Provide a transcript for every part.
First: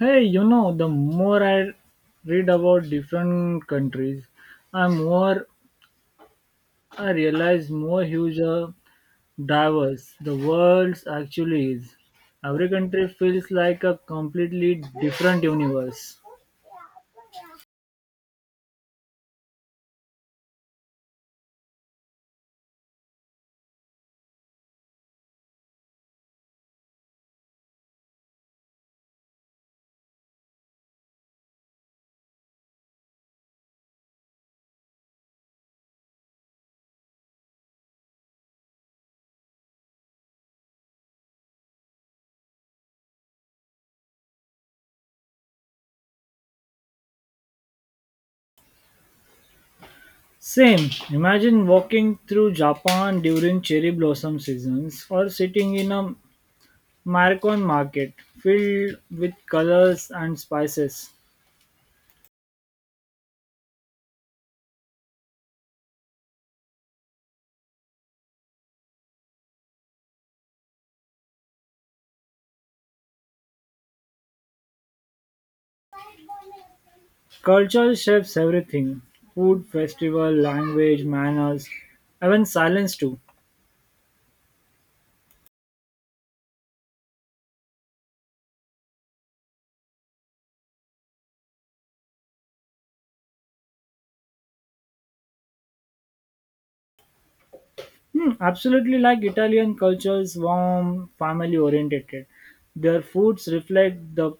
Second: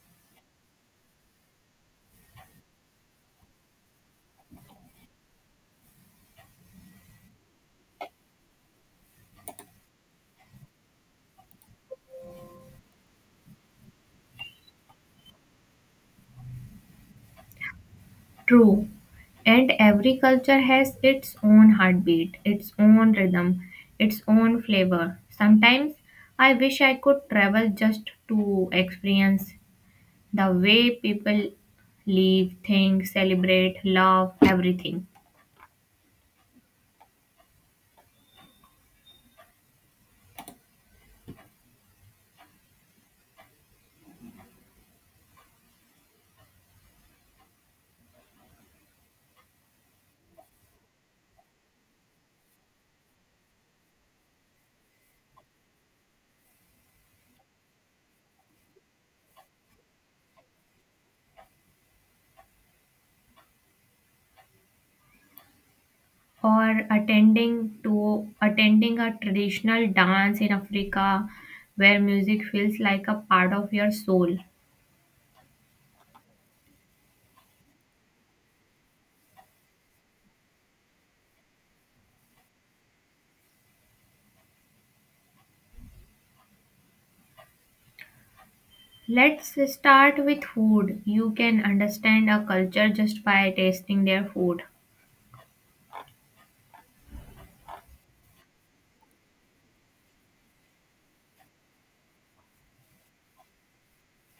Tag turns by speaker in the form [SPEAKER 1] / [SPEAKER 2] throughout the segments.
[SPEAKER 1] Hey, you know, the more I read about different countries, I more I realize more huge diverse the world actually is. Every country feels like a completely different universe.
[SPEAKER 2] True. And every culture has its own heartbeat, its own rhythm, its own flavor. Sometimes I wish I could travel just to experience the way people live, think, celebrate, love, everything.
[SPEAKER 1] Same. Imagine walking through Japan during cherry blossom seasons or sitting in a Maricon market filled with colors and spices.
[SPEAKER 2] Or attending a traditional dance in Africa where music feels like a part of your soul.
[SPEAKER 1] Culture shapes everything food, festival, language, manners, even silence too.
[SPEAKER 2] Let's start with food. You can understand a culture just by tasting their food.
[SPEAKER 1] Hmm, absolutely like Italian culture is warm, family oriented. Their foods reflect the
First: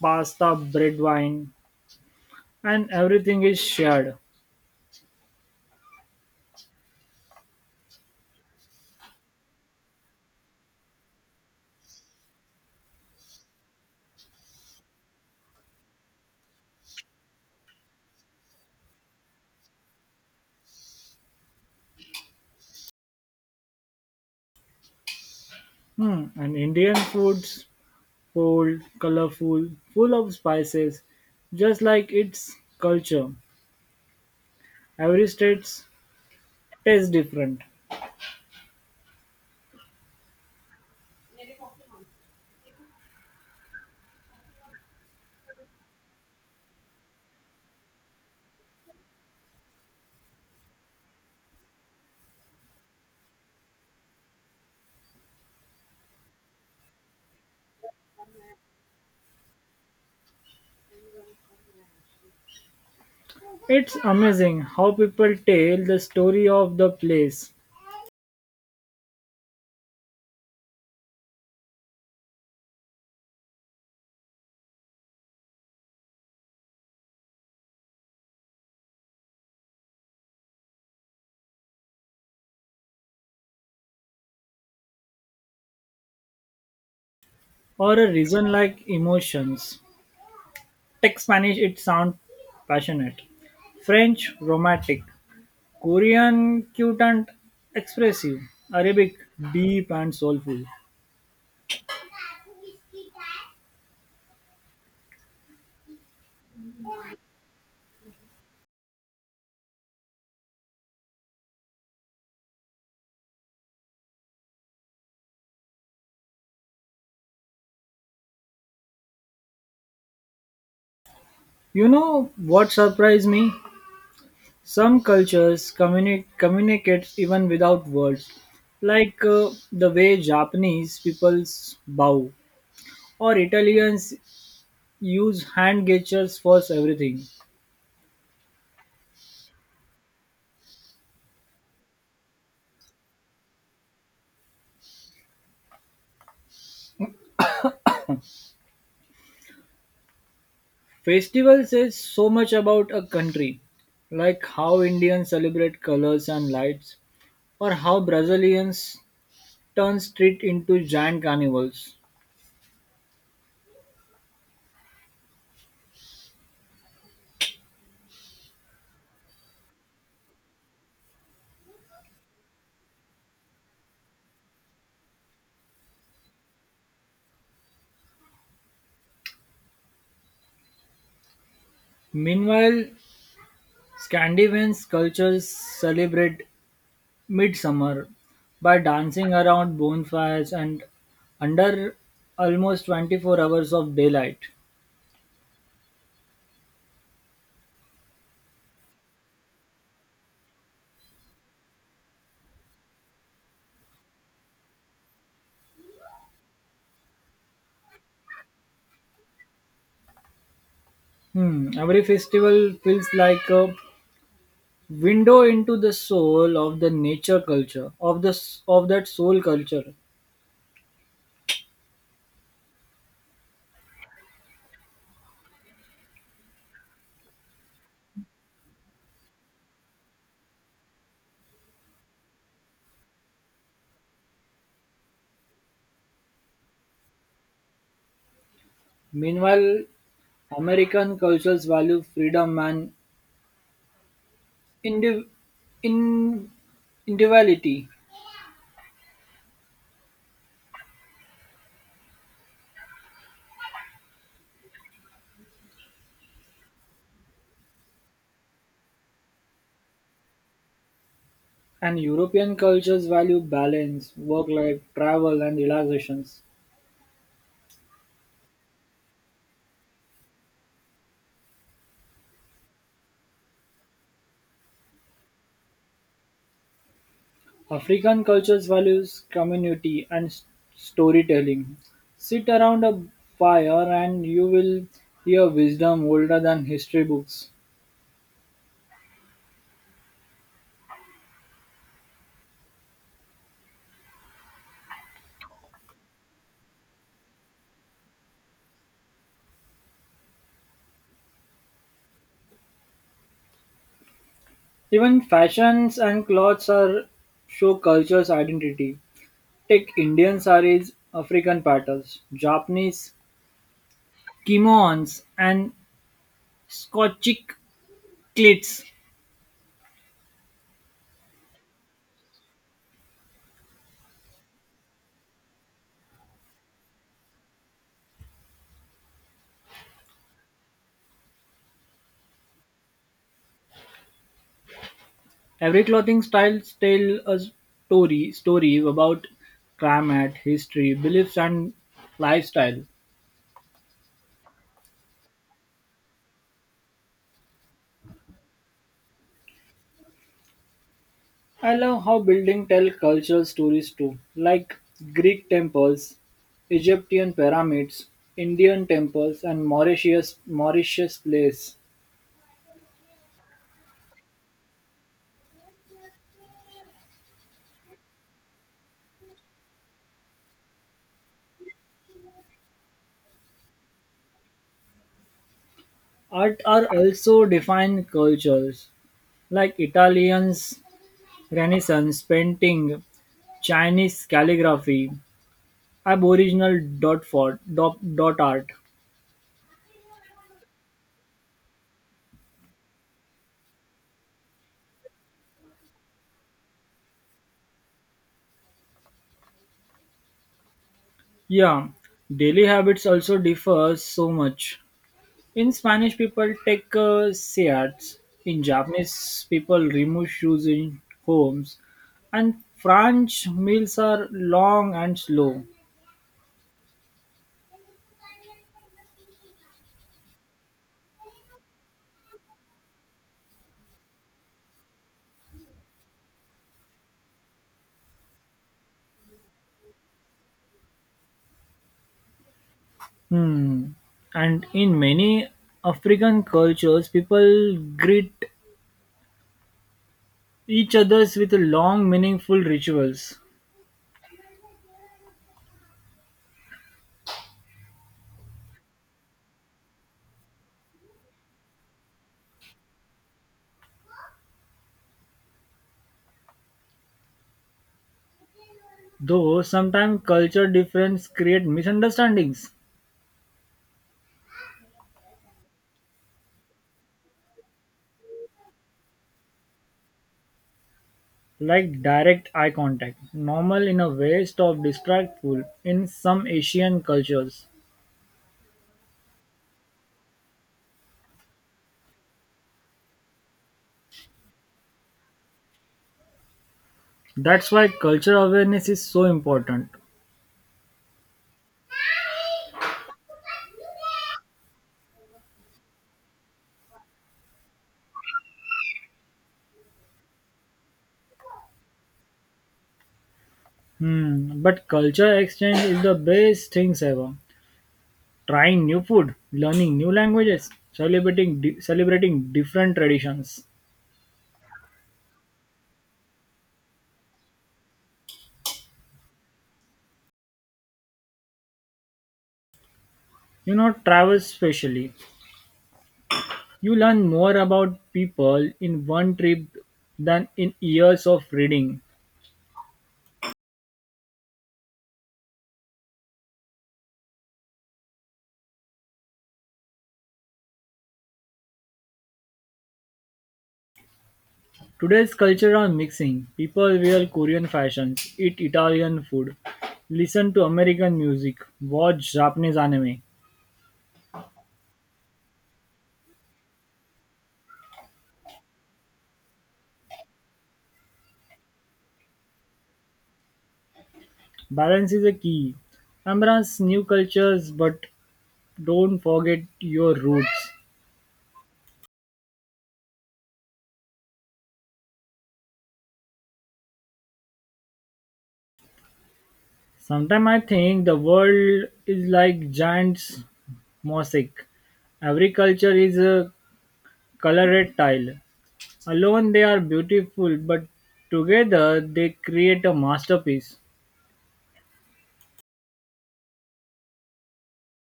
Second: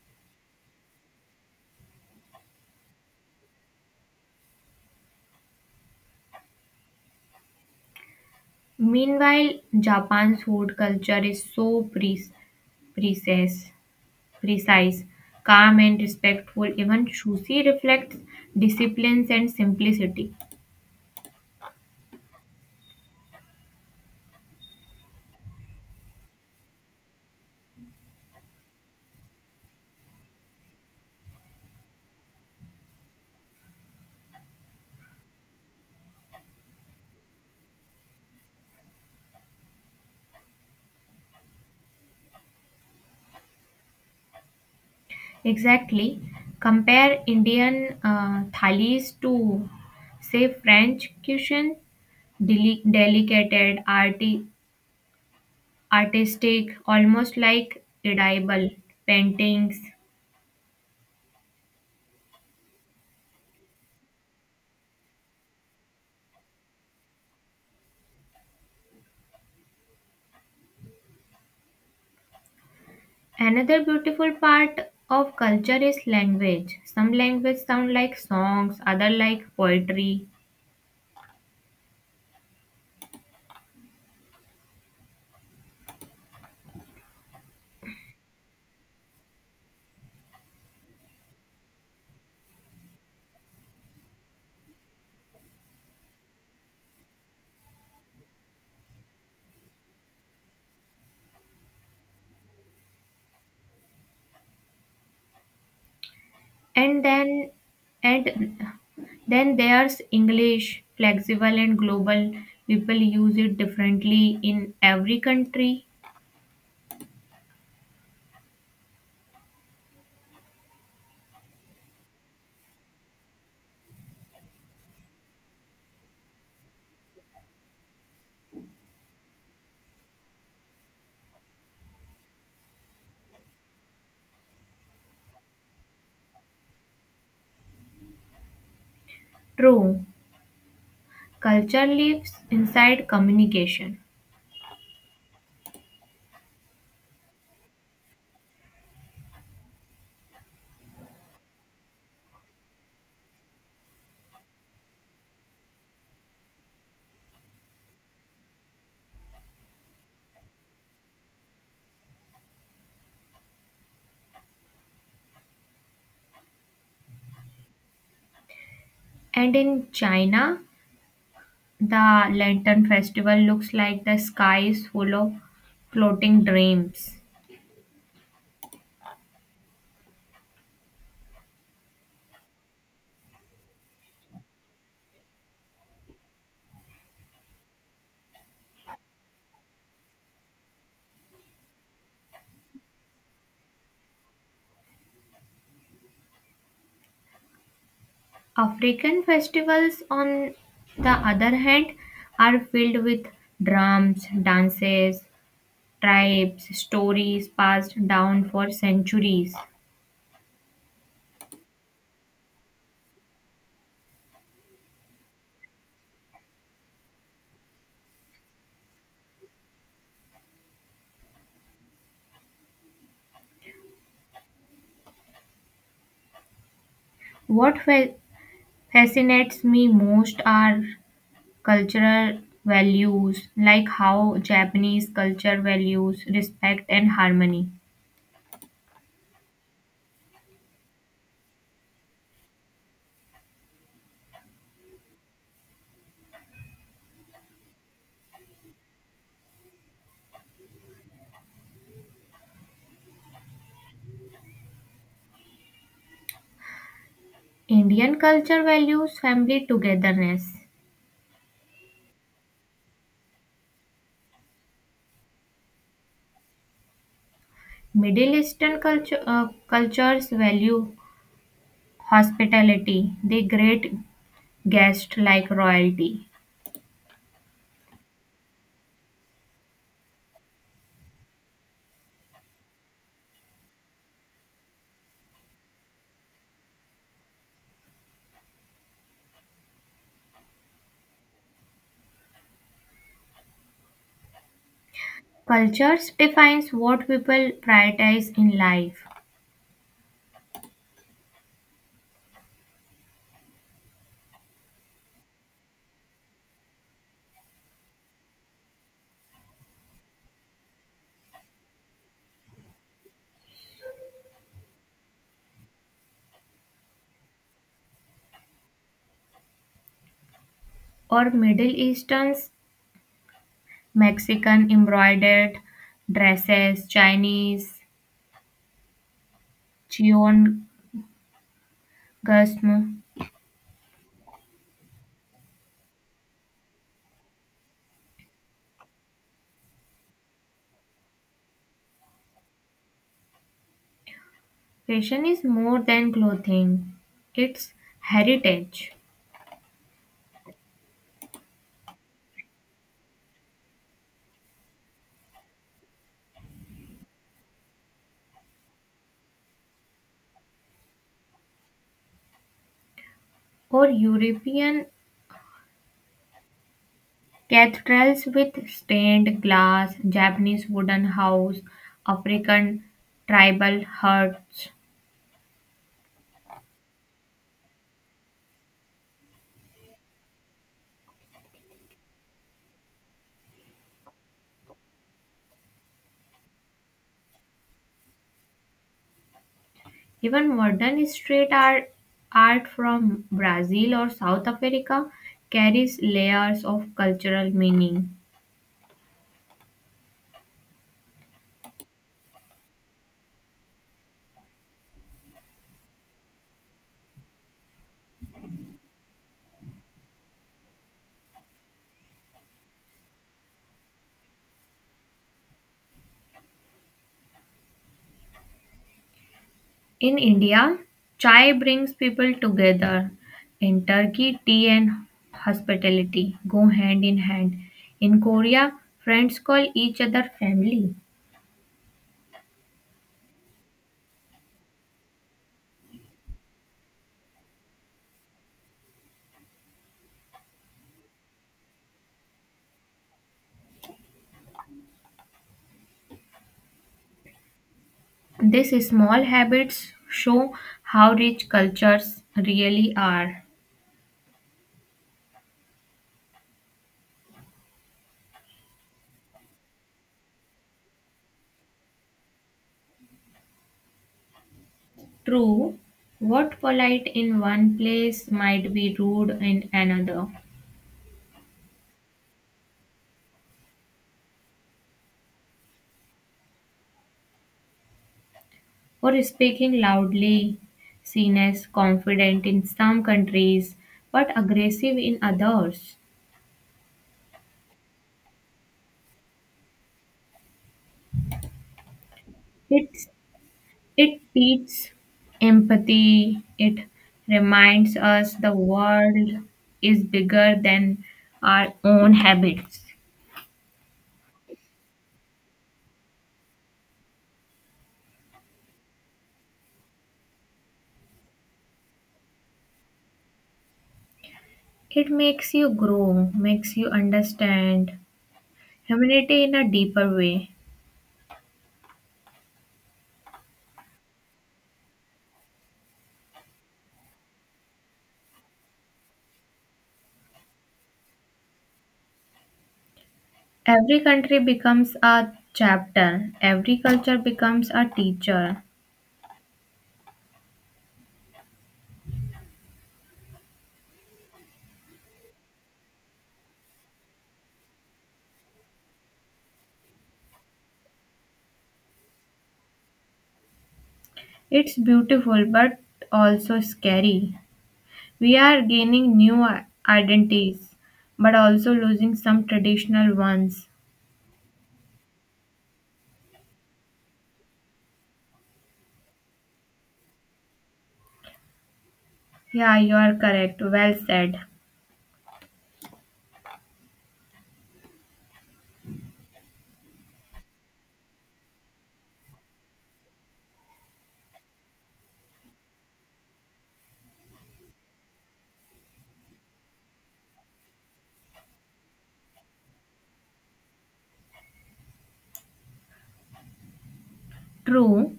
[SPEAKER 1] pasta, bread, wine, and everything is shared.
[SPEAKER 2] Meanwhile, Japan's food culture is so precise, precise, calm, and respectful. Even sushi reflects disciplines and simplicity.
[SPEAKER 1] Hmm, and Indian foods bold, colorful, full of spices, just like its culture. Every state tastes different.
[SPEAKER 2] Exactly. Compare Indian thalis to, say, French cuisine, delicate, arty, artistic, almost like edible paintings.
[SPEAKER 1] It's amazing how people tell the story of the place.
[SPEAKER 2] Another beautiful part of culture is language. Some language sound like songs, other like poetry,
[SPEAKER 1] Or a reason like emotions, take Spanish it sounds passionate, French romantic, Korean cute and expressive, Arabic deep and soulful.
[SPEAKER 2] and then and then there's English, flexible and global. People use it differently in every country.
[SPEAKER 1] You know what surprised me? Some cultures communicate even without words, like the way Japanese people bow or Italians use hand gestures for everything.
[SPEAKER 2] True, culture lives inside communication.
[SPEAKER 1] Festival says so much about a country, like how Indians celebrate colors and lights, or how Brazilians turn street into giant carnivals.
[SPEAKER 2] And in China, the Lantern Festival looks like the sky is full of floating dreams.
[SPEAKER 1] Meanwhile, Scandinavian cultures celebrate midsummer by dancing around bonfires and under almost 24 hours of daylight.
[SPEAKER 2] African festivals, on the other hand, are filled with drums, dances, tribes, stories passed down for centuries.
[SPEAKER 1] Hmm, every festival feels like a window into the soul of the nature culture, of that soul culture.
[SPEAKER 2] What fascinates me most are cultural values, like how Japanese culture values respect and harmony.
[SPEAKER 1] Meanwhile, American cultures value freedom and indiv- in- individuality,
[SPEAKER 2] Indian culture values family togetherness.
[SPEAKER 1] and European cultures value balance, work life, travel, and relaxations.
[SPEAKER 2] Middle Eastern cultures value hospitality. They greet guests like royalty.
[SPEAKER 1] African cultures values community and storytelling. Sit around a fire and you will hear wisdom older than history books.
[SPEAKER 2] Cultures defines what people prioritize in life.
[SPEAKER 1] Even fashions and clothes are show culture's identity. Take Indian saris, African patterns, Japanese kimonos and Scottish kilts.
[SPEAKER 2] Or Middle Easterns, Mexican embroidered dresses, Chinese Cheon gasm.
[SPEAKER 1] Every clothing style tells a story about climate, history, beliefs and lifestyle.
[SPEAKER 2] Fashion is more than clothing; it's heritage.
[SPEAKER 1] I love how buildings tell cultural stories too, like Greek temples, Egyptian pyramids, Indian temples, and Mauritius place.
[SPEAKER 2] Or European cathedrals with stained glass, Japanese wooden house, African tribal huts,
[SPEAKER 1] Art are also defined cultures, like Italians Renaissance painting, Chinese calligraphy, Aboriginal dot art.
[SPEAKER 2] even modern street art, art from Brazil or South Africa carries layers of cultural meaning.
[SPEAKER 1] Yeah, daily habits also differ so much. In Spanish, people take seats. In Japanese, people remove shoes in homes. And French meals are long and slow.
[SPEAKER 2] In India, chai brings people together. In Turkey, tea and hospitality go hand in hand. In Korea, friends call each other family.
[SPEAKER 1] Hmm. And in many African cultures, people greet each others with long, meaningful rituals.
[SPEAKER 2] These small habits show how rich cultures really are.
[SPEAKER 1] Though sometimes culture differences create misunderstandings,
[SPEAKER 2] True, what polite in one place might be rude in another,
[SPEAKER 1] like direct eye contact, normal in a way, stop distractful in some Asian cultures.
[SPEAKER 2] or speaking loudly seen as confident in some countries but aggressive in others.
[SPEAKER 1] That's why culture awareness is so important.
[SPEAKER 2] It, it teaches empathy, it reminds us the world is bigger than our own habits.
[SPEAKER 1] Hmm. But culture exchange is the best things ever. Trying new food, learning new languages, celebrating different traditions.
[SPEAKER 2] It makes you grow, makes you understand humanity in a deeper way.
[SPEAKER 1] You know, travel especially. You learn more about people in one trip than in years of reading.
[SPEAKER 2] Every country becomes a chapter, every culture becomes a teacher.
[SPEAKER 1] Today's culture are mixing. People wear Korean fashions, eat Italian food, listen to American music, watch Japanese anime.
[SPEAKER 2] It's beautiful but also scary. We are gaining new identities but also losing some traditional ones.
[SPEAKER 1] Balance is a key. Embrace new cultures but don't forget your roots.
[SPEAKER 2] Yeah, you are correct. Well said.
[SPEAKER 1] Sometimes I think the world is like giant mosaic. Every culture is a colored tile. Alone they are beautiful, but together they create a masterpiece.
[SPEAKER 2] True.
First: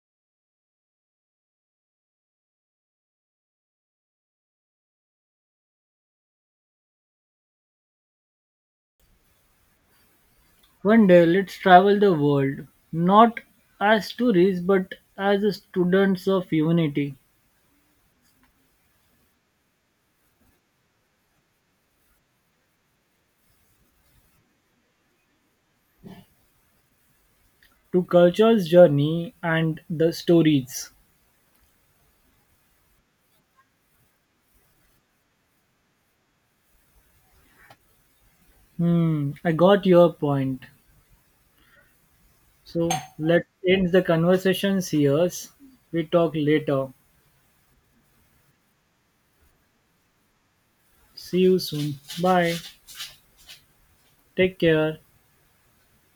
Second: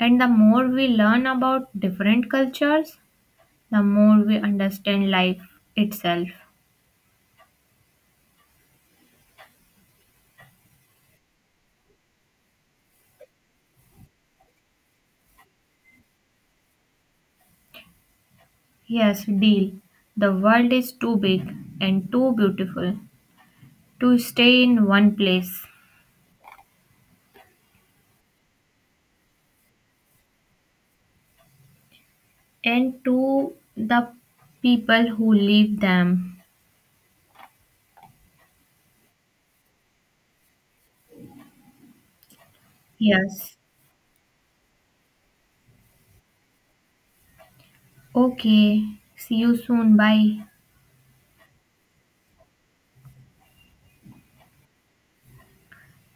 [SPEAKER 2] And the more we learn about different cultures, the more we understand life itself.
[SPEAKER 1] One day, let's travel the world, not as tourists but as students of humanity,
[SPEAKER 2] Yes, deal. The world is too big and too beautiful to stay in one place
[SPEAKER 1] to culture's journey and the stories.
[SPEAKER 2] and to the people who leave them.
[SPEAKER 1] Hmm, I got your point. So let's
[SPEAKER 2] Yes.
[SPEAKER 1] end the conversations here. We talk later.
[SPEAKER 2] Okay. See you soon. Bye.
[SPEAKER 1] See you soon. Bye. Take care.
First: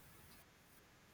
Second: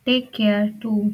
[SPEAKER 2] Take care too.